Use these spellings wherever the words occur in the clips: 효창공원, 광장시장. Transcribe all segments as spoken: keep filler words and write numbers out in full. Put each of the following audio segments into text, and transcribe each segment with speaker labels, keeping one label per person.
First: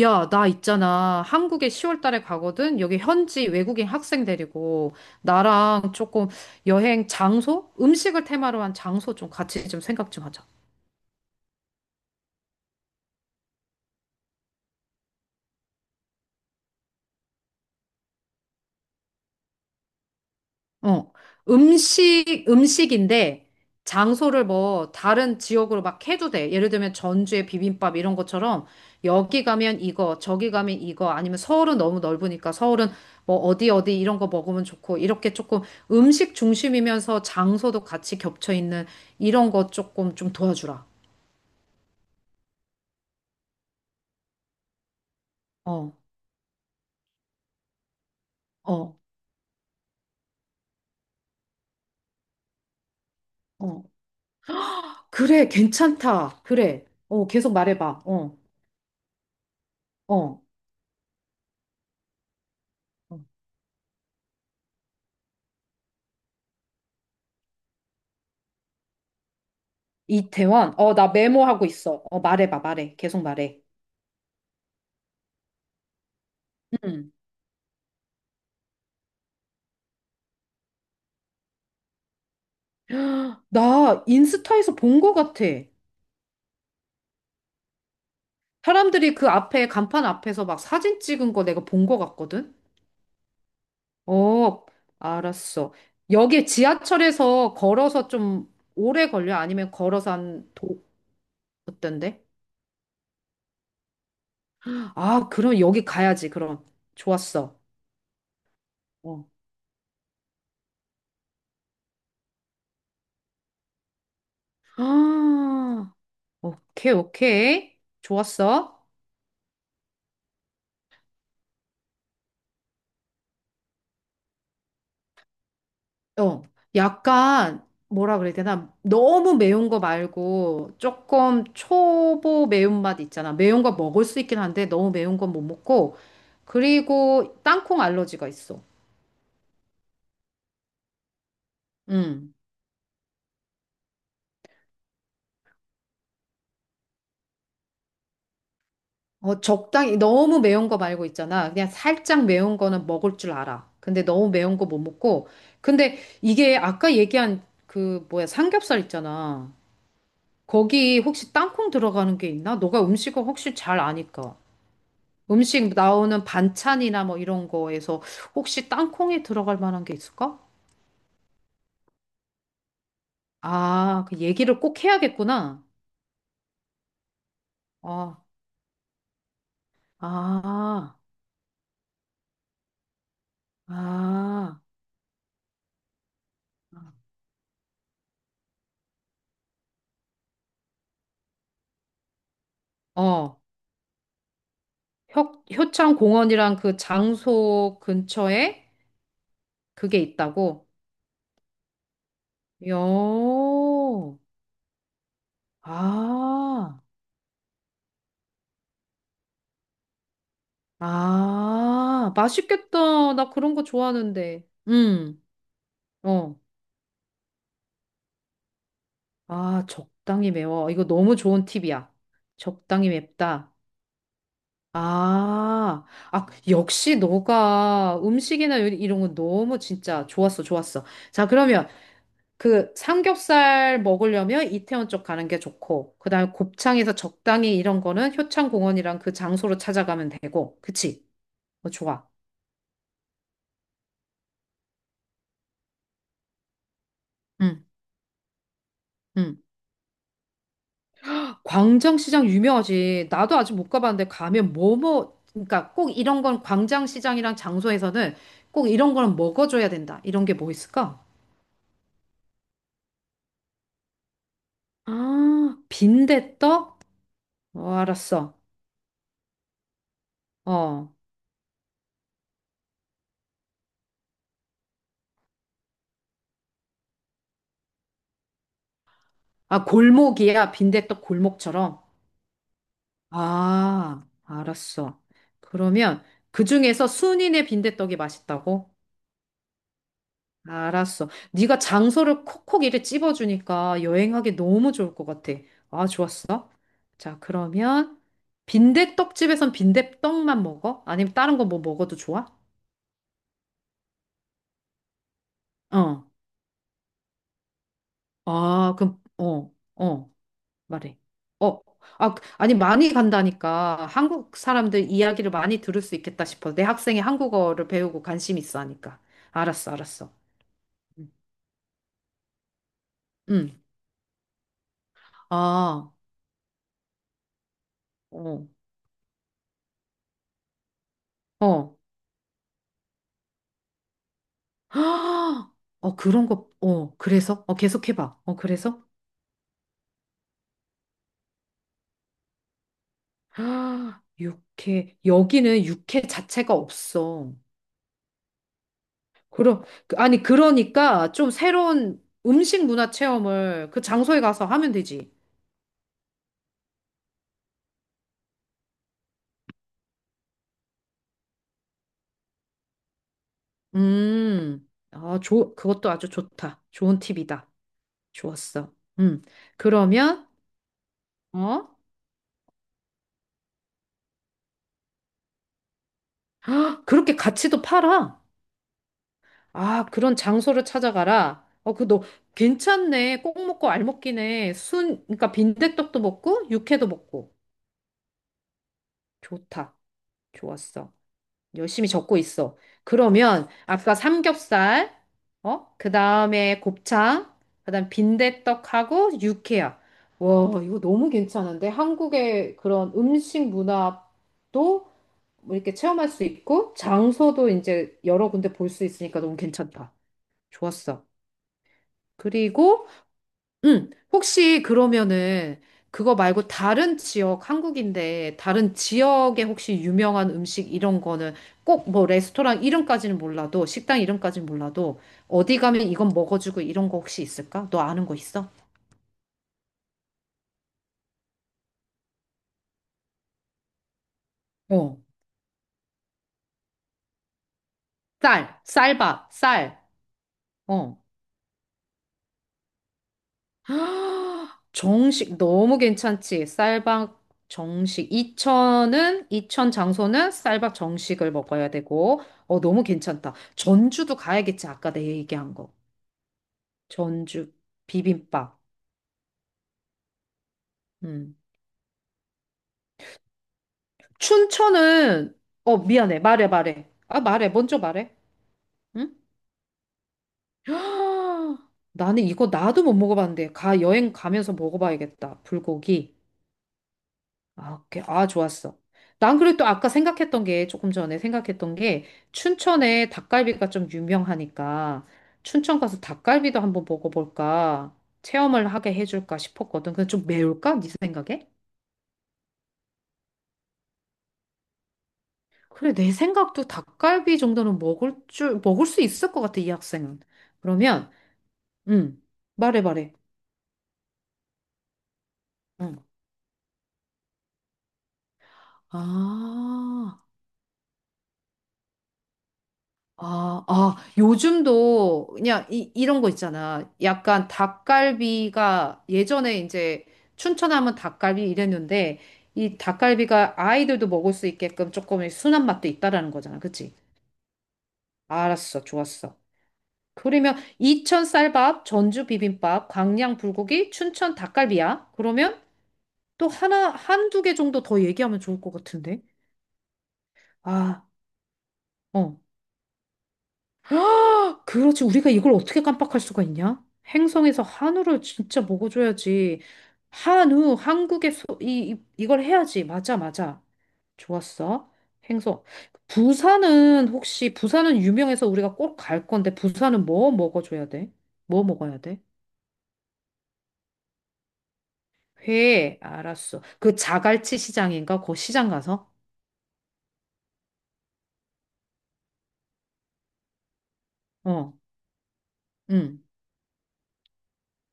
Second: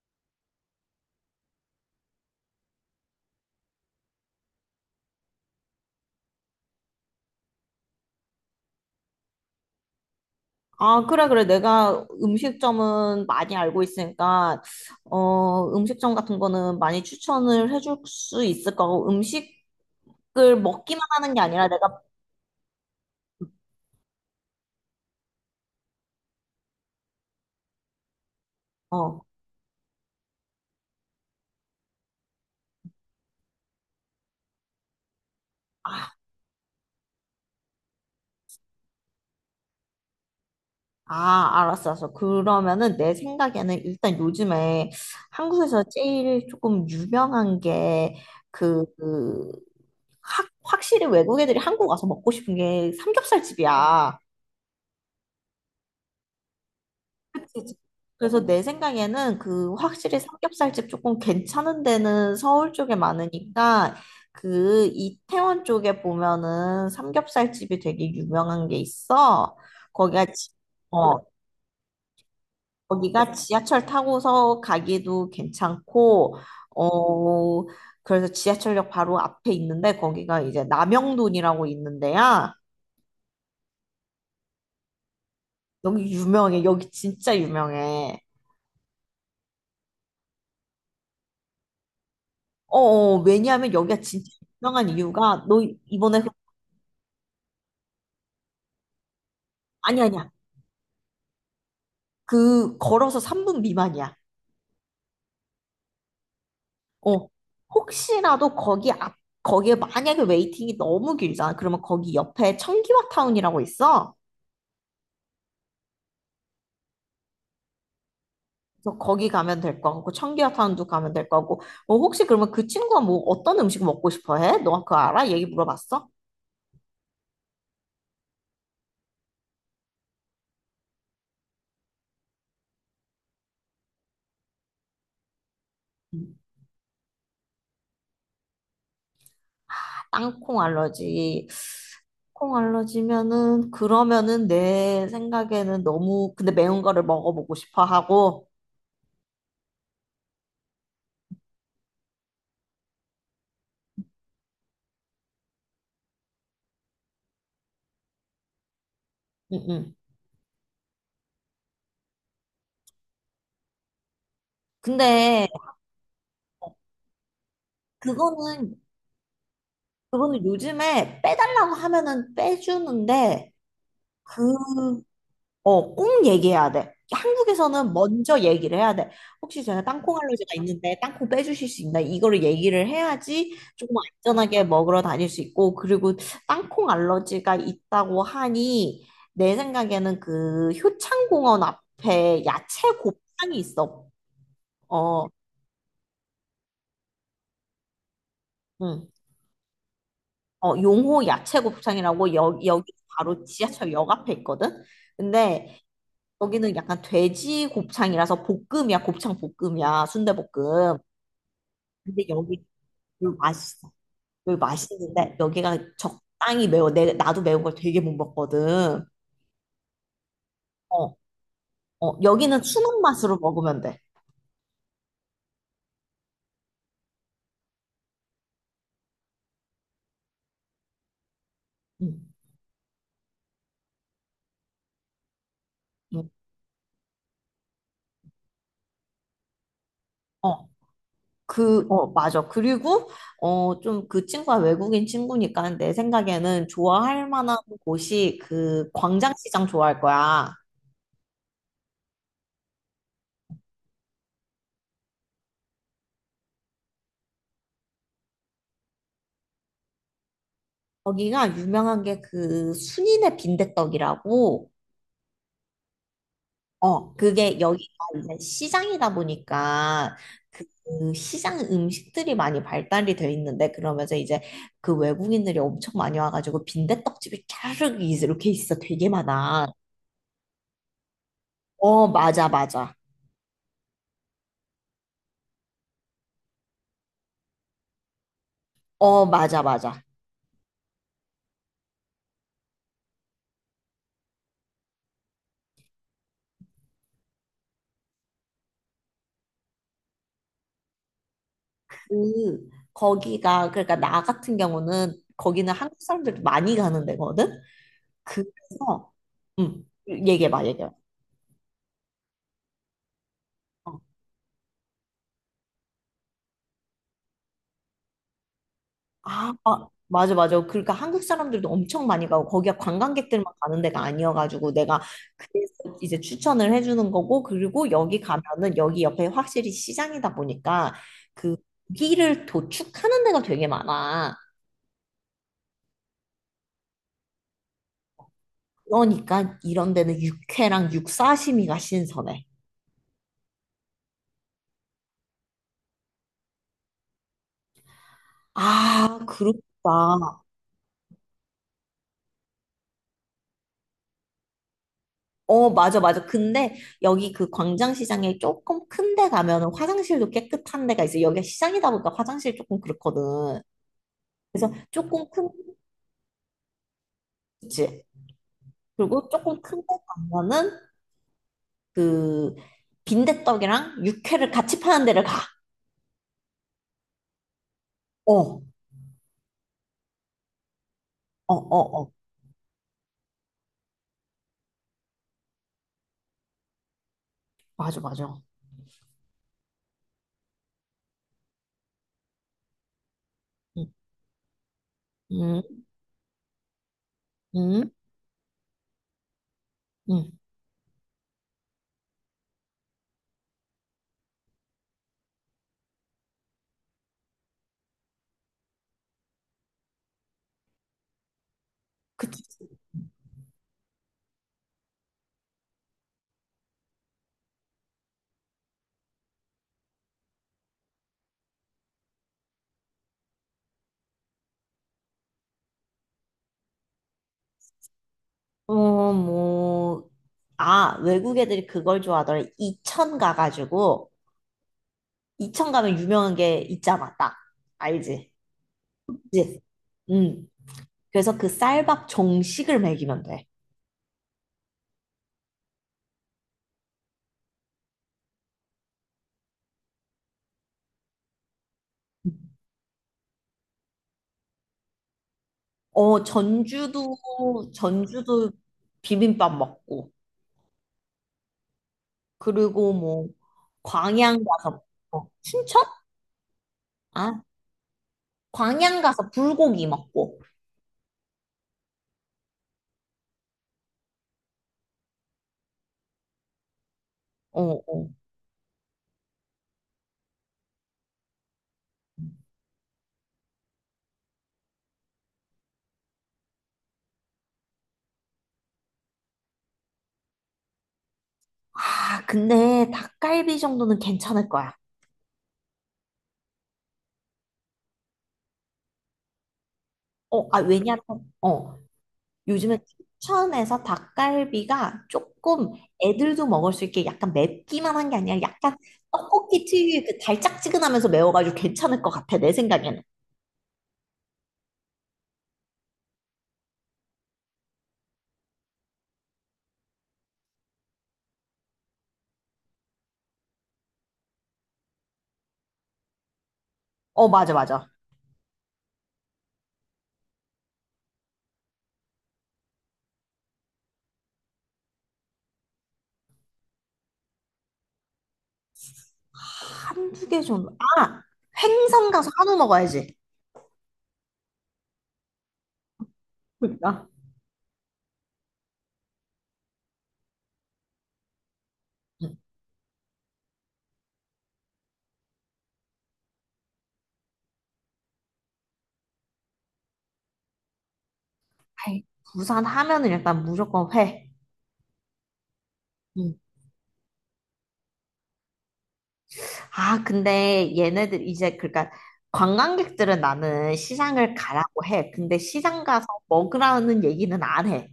Speaker 1: 야, 나 있잖아. 한국에 시월 달에 가거든. 여기 현지 외국인 학생 데리고 나랑 조금 여행 장소, 음식을 테마로 한 장소 좀 같이 좀 생각 좀 하자.
Speaker 2: 아, 그래, 그래. 내가 음식점은 많이 알고 있으니까, 어, 음식점 같은 거는 많이 추천을 해줄 수 있을 거고, 음식을 먹기만
Speaker 1: 어,
Speaker 2: 하는 게 아니라 내가,
Speaker 1: 음식, 음식인데 장소를 뭐 다른 지역으로 막 해도 돼. 예를 들면 전주의 비빔밥 이런 것처럼
Speaker 2: 어,
Speaker 1: 여기 가면 이거, 저기 가면 이거, 아니면 서울은 너무 넓으니까 서울은 뭐 어디 어디 이런 거 먹으면 좋고 이렇게 조금
Speaker 2: 아,
Speaker 1: 음식 중심이면서 장소도 같이 겹쳐 있는 이런 거 조금 좀 도와주라.
Speaker 2: 아, 알았어, 알았어. 그러면은 내 생각에는 일단 요즘에 한국에서
Speaker 1: 어,
Speaker 2: 제일 조금 유명한 게, 그,
Speaker 1: 어,
Speaker 2: 그, 확, 확실히 외국 애들이 한국 와서 먹고 싶은 게
Speaker 1: 어.
Speaker 2: 삼겹살집이야.
Speaker 1: 그래, 괜찮다. 그래. 어, 계속
Speaker 2: 그치.
Speaker 1: 말해봐. 어,
Speaker 2: 그래서 내 생각에는 그 확실히
Speaker 1: 어.
Speaker 2: 삼겹살집 조금 괜찮은 데는 서울 쪽에
Speaker 1: 어.
Speaker 2: 많으니까 그 이태원 쪽에 보면은 삼겹살집이 되게 유명한 게 있어. 거기가 지-
Speaker 1: 이태원? 어, 나
Speaker 2: 어
Speaker 1: 메모하고 있어. 어, 말해봐, 말해. 계속
Speaker 2: 거기가
Speaker 1: 말해.
Speaker 2: 지하철 타고서 가기도 괜찮고
Speaker 1: 응.
Speaker 2: 어 그래서 지하철역 바로 앞에 있는데 거기가 이제 남영돈이라고 있는데야.
Speaker 1: 나 인스타에서 본 거 같아.
Speaker 2: 여기 유명해. 여기 진짜 유명해.
Speaker 1: 사람들이 그 앞에, 간판 앞에서 막 사진 찍은 거 내가 본 거 같거든?
Speaker 2: 어, 어, 왜냐하면 여기가 진짜
Speaker 1: 어,
Speaker 2: 유명한 이유가 너
Speaker 1: 알았어.
Speaker 2: 이번에 그-
Speaker 1: 여기 지하철에서 걸어서 좀 오래 걸려? 아니면
Speaker 2: 아니
Speaker 1: 걸어서
Speaker 2: 아니야.
Speaker 1: 한 도, 어떤데?
Speaker 2: 그 걸어서 삼 분 미만이야.
Speaker 1: 아, 그럼 여기 가야지, 그럼.
Speaker 2: 어.
Speaker 1: 좋았어.
Speaker 2: 혹시라도 거기 앞
Speaker 1: 어.
Speaker 2: 거기에 만약에 웨이팅이 너무 길잖아. 그러면 거기 옆에 청기화 타운이라고 있어.
Speaker 1: 아, 오케이, 오케이. 좋았어.
Speaker 2: 그래서 거기 가면 될 거고 청기화 타운도 가면 될 거고. 어, 혹시 그러면 그 친구가 뭐 어떤 음식 먹고 싶어 해? 너 그거 알아? 얘기 물어봤어?
Speaker 1: 어, 약간 뭐라 그래야 되나? 너무 매운 거 말고 조금 초보 매운맛 있잖아. 매운 거 먹을 수 있긴 한데 너무 매운 건 못 먹고.
Speaker 2: 음.
Speaker 1: 그리고 땅콩 알러지가 있어.
Speaker 2: 땅콩 알러지.
Speaker 1: 음.
Speaker 2: 콩 알러지면은 그러면은 내 생각에는 너무 근데 매운 거를 먹어보고 싶어 하고
Speaker 1: 어, 적당히 너무 매운 거 말고 있잖아. 그냥 살짝 매운 거는 먹을 줄 알아. 근데 너무 매운 거 못 먹고. 근데 이게 아까 얘기한 그 뭐야 삼겹살 있잖아.
Speaker 2: 응응.
Speaker 1: 거기 혹시 땅콩 들어가는 게 있나? 너가 음식을 혹시 잘 아니까.
Speaker 2: 근데
Speaker 1: 음식 나오는 반찬이나 뭐 이런 거에서 혹시
Speaker 2: 그거는
Speaker 1: 땅콩이 들어갈 만한 게 있을까?
Speaker 2: 그거는 요즘에 빼달라고 하면은 빼주는데
Speaker 1: 아, 그
Speaker 2: 그
Speaker 1: 얘기를 꼭 해야겠구나.
Speaker 2: 어, 꼭 얘기해야 돼. 한국에서는
Speaker 1: 어,
Speaker 2: 먼저 얘기를 해야 돼. 혹시 제가 땅콩 알러지가 있는데
Speaker 1: 아,
Speaker 2: 땅콩 빼주실 수 있나? 이거를 얘기를 해야지 조금
Speaker 1: 아,
Speaker 2: 안전하게 먹으러 다닐 수 있고, 그리고 땅콩 알러지가 있다고 하니, 내 생각에는 그 효창공원 앞에 야채
Speaker 1: 어,
Speaker 2: 곱창이 있어. 어,
Speaker 1: 효, 효창 공원이랑 그 장소 근처에
Speaker 2: 응.
Speaker 1: 그게 있다고?
Speaker 2: 어, 용호 야채 곱창이라고 여, 여기 바로 지하철역
Speaker 1: 요,
Speaker 2: 앞에 있거든? 근데 여기는
Speaker 1: 아,
Speaker 2: 약간 돼지 곱창이라서 볶음이야, 곱창 볶음이야, 순대볶음.
Speaker 1: 아,
Speaker 2: 근데 여기
Speaker 1: 맛있겠다. 나
Speaker 2: 여기
Speaker 1: 그런 거
Speaker 2: 맛있어.
Speaker 1: 좋아하는데.
Speaker 2: 여기
Speaker 1: 음,
Speaker 2: 맛있는데 여기가
Speaker 1: 어,
Speaker 2: 적당히 매워. 내 나도 매운 걸 되게 못 먹거든.
Speaker 1: 아, 적당히 매워. 이거
Speaker 2: 어,
Speaker 1: 너무 좋은 팁이야.
Speaker 2: 어 여기는
Speaker 1: 적당히
Speaker 2: 추는 맛으로
Speaker 1: 맵다.
Speaker 2: 먹으면 돼.
Speaker 1: 아, 아, 역시 너가 음식이나 요리 이런 거 너무 진짜 좋았어, 좋았어. 자, 그러면
Speaker 2: 응,
Speaker 1: 그 삼겹살 먹으려면 이태원 쪽 가는 게 좋고, 그
Speaker 2: 응.
Speaker 1: 다음에 곱창에서 적당히 이런 거는 효창공원이랑 그 장소로 찾아가면 되고,
Speaker 2: 어,
Speaker 1: 그치? 어,
Speaker 2: 그, 어,
Speaker 1: 좋아.
Speaker 2: 맞아. 그리고 어, 좀 그 친구가 외국인 친구니까 내 생각에는 좋아할 만한
Speaker 1: 응,
Speaker 2: 곳이 그
Speaker 1: 응.
Speaker 2: 광장시장 좋아할 거야.
Speaker 1: 광장시장 유명하지. 나도 아직 못 가봤는데 가면 뭐뭐, 그러니까 꼭 이런 건 광장시장이랑 장소에서는 꼭 이런 거는 먹어줘야 된다. 이런 게 뭐 있을까?
Speaker 2: 거기가 유명한 게 그 순이네 빈대떡이라고
Speaker 1: 아, 빈대떡?
Speaker 2: 어, 그게
Speaker 1: 어,
Speaker 2: 여기가 이제
Speaker 1: 알았어.
Speaker 2: 시장이다 보니까
Speaker 1: 어.
Speaker 2: 그 시장 음식들이 많이 발달이 돼 있는데 그러면서 이제 그 외국인들이 엄청 많이 와가지고 빈대떡집이 쫙 이렇게 있어. 되게
Speaker 1: 아,
Speaker 2: 많아.
Speaker 1: 골목이야. 빈대떡 골목처럼.
Speaker 2: 어, 맞아, 맞아.
Speaker 1: 아, 알았어. 그러면 그 중에서 순이네 빈대떡이 맛있다고?
Speaker 2: 어, 맞아, 맞아.
Speaker 1: 알았어. 네가 장소를 콕콕 이렇게 찝어주니까 여행하기 너무 좋을 것 같아. 아, 좋았어. 자, 그러면 빈대떡집에선 빈대떡만 먹어? 아니면 다른 거 뭐 먹어도 좋아?
Speaker 2: 그, 거기가, 그러니까 나 같은 경우는 거기는 한국
Speaker 1: 어.
Speaker 2: 사람들도 많이 가는 데거든?
Speaker 1: 아, 그럼,
Speaker 2: 그래서,
Speaker 1: 어,
Speaker 2: 음
Speaker 1: 어.
Speaker 2: 얘기해봐, 얘기해봐.
Speaker 1: 말해. 어, 아, 그, 아니, 많이 간다니까.
Speaker 2: 어.
Speaker 1: 한국 사람들 이야기를 많이 들을 수 있겠다 싶어. 내 학생이 한국어를 배우고 관심 있어 하니까.
Speaker 2: 아,
Speaker 1: 알았어,
Speaker 2: 아,
Speaker 1: 알았어.
Speaker 2: 맞아, 맞아. 그러니까
Speaker 1: 응.
Speaker 2: 한국 사람들도 엄청 많이 가고, 거기가 관광객들만
Speaker 1: 응.
Speaker 2: 가는 데가 아니어가지고, 내가
Speaker 1: 아,
Speaker 2: 그래서 이제 추천을 해주는 거고, 그리고 여기
Speaker 1: 어,
Speaker 2: 가면은, 여기 옆에 확실히 시장이다 보니까, 그
Speaker 1: 어.
Speaker 2: 고기를 도축하는 데가 되게 많아.
Speaker 1: 헉! 어, 그런 거, 어, 그래서? 어, 계속 해봐. 어, 그래서?
Speaker 2: 그러니까 이런 데는 육회랑 육사시미가 신선해.
Speaker 1: 아, 육회, 여기는 육회 자체가 없어.
Speaker 2: 아, 그렇다.
Speaker 1: 그러, 아니, 그러니까 좀 새로운 음식 문화 체험을 그 장소에 가서 하면 되지.
Speaker 2: 어, 맞아, 맞아. 근데 여기 그 광장시장에 조금 큰데 가면은 화장실도 깨끗한 데가 있어. 여기가 시장이다 보니까 화장실 조금 그렇거든.
Speaker 1: 음,
Speaker 2: 그래서
Speaker 1: 아,
Speaker 2: 조금 큰
Speaker 1: 좋, 그것도 아주 좋다. 좋은 팁이다.
Speaker 2: 그치.
Speaker 1: 좋았어. 음,
Speaker 2: 그리고 조금 큰데
Speaker 1: 그러면,
Speaker 2: 가면은
Speaker 1: 어?
Speaker 2: 그 빈대떡이랑 육회를 같이 파는 데를 가.
Speaker 1: 그렇게 같이도 팔아.
Speaker 2: 어, 어,
Speaker 1: 아, 그런 장소를 찾아가라.
Speaker 2: 어,
Speaker 1: 어, 그, 너,
Speaker 2: 어.
Speaker 1: 괜찮네. 꼭 먹고 알 먹기네. 순, 그러니까 빈대떡도 먹고, 육회도 먹고.
Speaker 2: 맞아, 맞아.
Speaker 1: 좋다. 좋았어. 열심히 적고 있어. 그러면
Speaker 2: 응,
Speaker 1: 아까 삼겹살,
Speaker 2: 응,
Speaker 1: 어? 그 다음에 곱창, 그
Speaker 2: 응.
Speaker 1: 다음 빈대떡하고 육회야.
Speaker 2: 응.
Speaker 1: 와, 이거 너무 괜찮은데? 한국의 그런 음식 문화도 뭐 이렇게 체험할 수 있고, 장소도 이제 여러 군데 볼 수 있으니까 너무 괜찮다. 좋았어.
Speaker 2: 그치.
Speaker 1: 그리고 응, 혹시 그러면은 그거 말고 다른 지역, 한국인데 다른 지역에 혹시 유명한 음식 이런 거는 꼭 뭐 레스토랑 이름까지는 몰라도 식당 이름까지는 몰라도 어디 가면 이건 먹어주고 이런 거 혹시 있을까? 너 아는 거 있어?
Speaker 2: 어, 뭐. 아, 외국 애들이 그걸 좋아하더라. 이천 가가지고,
Speaker 1: 어.
Speaker 2: 이천 가면 유명한 게 있잖아, 딱. 알지?
Speaker 1: 쌀, 쌀밥,
Speaker 2: 그치?
Speaker 1: 쌀.
Speaker 2: 응.
Speaker 1: 어.
Speaker 2: 그래서 그 쌀밥 정식을 먹이면 돼.
Speaker 1: 헉, 정식 너무 괜찮지? 쌀밥 정식 이천은 이천 장소는 쌀밥 정식을 먹어야 되고 어 너무 괜찮다. 전주도 가야겠지. 아까 내 얘기한 거.
Speaker 2: 어, 전주도,
Speaker 1: 전주
Speaker 2: 전주도
Speaker 1: 비빔밥.
Speaker 2: 비빔밥 먹고.
Speaker 1: 음.
Speaker 2: 그리고 뭐 광양 가서 어,
Speaker 1: 춘천은 어
Speaker 2: 춘천?
Speaker 1: 미안해. 말해 말해. 아
Speaker 2: 아,
Speaker 1: 말해. 먼저 말해.
Speaker 2: 광양
Speaker 1: 응?
Speaker 2: 가서 불고기 먹고.
Speaker 1: 헉, 나는 이거 나도 못 먹어봤는데 가 여행 가면서 먹어봐야겠다. 불고기.
Speaker 2: 어,
Speaker 1: 아, 오케이.
Speaker 2: 어.
Speaker 1: 아, 좋았어. 난 그래도 또 아까 생각했던 게, 조금 전에 생각했던 게, 춘천에 닭갈비가 좀 유명하니까, 춘천 가서 닭갈비도 한번 먹어볼까, 체험을 하게 해줄까 싶었거든. 근데 좀 매울까? 네 생각에?
Speaker 2: 아, 근데 닭갈비 정도는 괜찮을 거야.
Speaker 1: 그래, 내 생각도 닭갈비 정도는 먹을 줄, 먹을 수 있을 것 같아, 이 학생은.
Speaker 2: 어, 아, 왜냐면
Speaker 1: 그러면,
Speaker 2: 어,
Speaker 1: 음,
Speaker 2: 요즘에
Speaker 1: 말해, 말해.
Speaker 2: 춘천에서 닭갈비가 조금
Speaker 1: 응.
Speaker 2: 애들도 먹을 수 있게 약간 맵기만 한 게 아니라 약간 떡볶이 특유의 그
Speaker 1: 아.
Speaker 2: 달짝지근하면서 매워가지고 괜찮을 것 같아, 내 생각에는.
Speaker 1: 아, 아, 요즘도 그냥 이, 이런 거 있잖아. 약간 닭갈비가 예전에 이제 춘천 하면 닭갈비 이랬는데 이 닭갈비가 아이들도 먹을 수 있게끔 조금 순한 맛도 있다라는 거잖아. 그치?
Speaker 2: 어, 맞아, 맞아.
Speaker 1: 알았어. 좋았어. 그러면 이천 쌀밥, 전주 비빔밥, 광양 불고기, 춘천 닭갈비야. 그러면 또 하나, 한두 개 정도 더 얘기하면 좋을 것 같은데.
Speaker 2: 한 두 개 정도.
Speaker 1: 아,
Speaker 2: 아, 횡성 가서
Speaker 1: 어.
Speaker 2: 한우 먹어야지.
Speaker 1: 아, 그렇지. 우리가 이걸 어떻게 깜빡할 수가 있냐?
Speaker 2: 그러니까.
Speaker 1: 행성에서 한우를 진짜 먹어줘야지. 한우, 한국의 소, 이, 이-
Speaker 2: 응.
Speaker 1: 이걸 해야지. 맞아, 맞아. 좋았어. 행성. 부산은 혹시, 부산은 유명해서 우리가 꼭 갈 건데, 부산은 뭐 먹어줘야 돼? 뭐 먹어야
Speaker 2: 회.
Speaker 1: 돼?
Speaker 2: 부산 하면은 일단 무조건 회.
Speaker 1: 회,
Speaker 2: 음.
Speaker 1: 알았어. 그 자갈치 시장인가? 그 시장 가서?
Speaker 2: 아, 근데 얘네들 이제 그러니까 관광객들은 나는 시장을
Speaker 1: 어,
Speaker 2: 가라고 해. 근데 시장 가서
Speaker 1: 응.
Speaker 2: 먹으라는 얘기는 안 해.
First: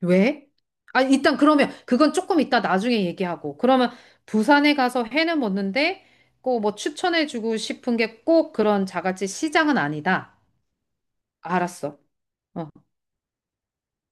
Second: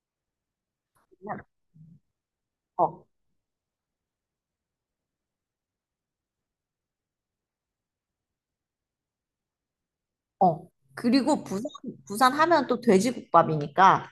Speaker 1: 왜? 아, 일단
Speaker 2: 그냥,
Speaker 1: 그러면 그건 조금 이따 나중에
Speaker 2: 어,
Speaker 1: 얘기하고. 그러면 부산에 가서 회는 먹는데 꼭 뭐 추천해주고 싶은 게 꼭 그런 자갈치 시장은 아니다.
Speaker 2: 어. 그리고 부산
Speaker 1: 알았어.
Speaker 2: 부산 하면
Speaker 1: 어.
Speaker 2: 또 돼지국밥이니까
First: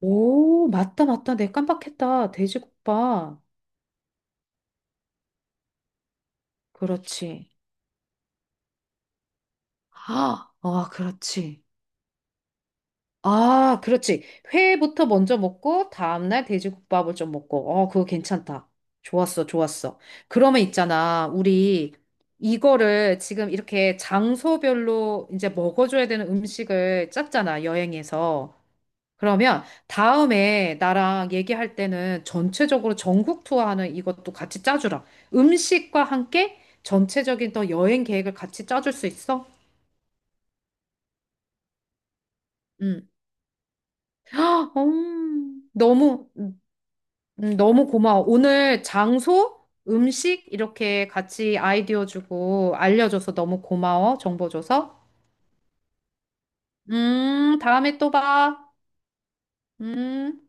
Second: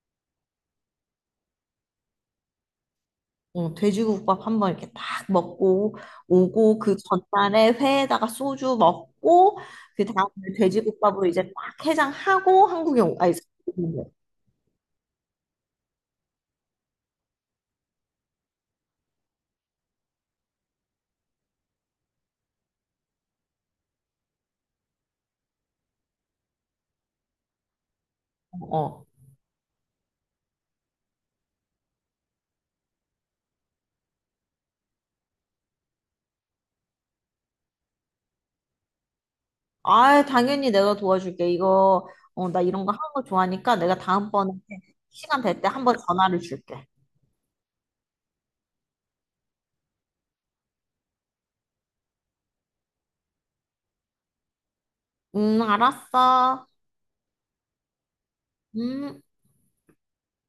Speaker 1: 오, 맞다, 맞다. 내가 깜빡했다. 돼지국밥.
Speaker 2: 응, 돼지국밥 한번 이렇게 딱 먹고 오고 그
Speaker 1: 그렇지.
Speaker 2: 전날에 회에다가 소주 먹고 그 다음에
Speaker 1: 아, 아,
Speaker 2: 돼지국밥으로 이제
Speaker 1: 그렇지.
Speaker 2: 딱 해장하고 한국에 오, 아니,
Speaker 1: 아, 그렇지. 회부터 먼저 먹고, 다음날 돼지국밥을 좀 먹고. 어, 그거 괜찮다. 좋았어, 좋았어. 그러면 있잖아. 우리 이거를 지금 이렇게 장소별로 이제 먹어줘야 되는 음식을 짰잖아, 여행에서.
Speaker 2: 어. 어.
Speaker 1: 그러면 다음에 나랑 얘기할 때는 전체적으로 전국 투어하는 이것도 같이 짜주라. 음식과 함께 전체적인 또 여행 계획을 같이 짜줄 수 있어?
Speaker 2: 아, 당연히 내가 도와줄게. 이거, 어, 나 이런 거 하는
Speaker 1: 응.
Speaker 2: 거 좋아하니까 내가 다음번에 시간 될
Speaker 1: 음,
Speaker 2: 때 한번
Speaker 1: 너무
Speaker 2: 전화를 줄게.
Speaker 1: 음, 너무 고마워. 오늘 장소, 음식 이렇게 같이 아이디어 주고 알려줘서 너무 고마워. 정보 줘서.
Speaker 2: 음, 알았어.
Speaker 1: 음, 다음에 또 봐.
Speaker 2: 음.
Speaker 1: 음.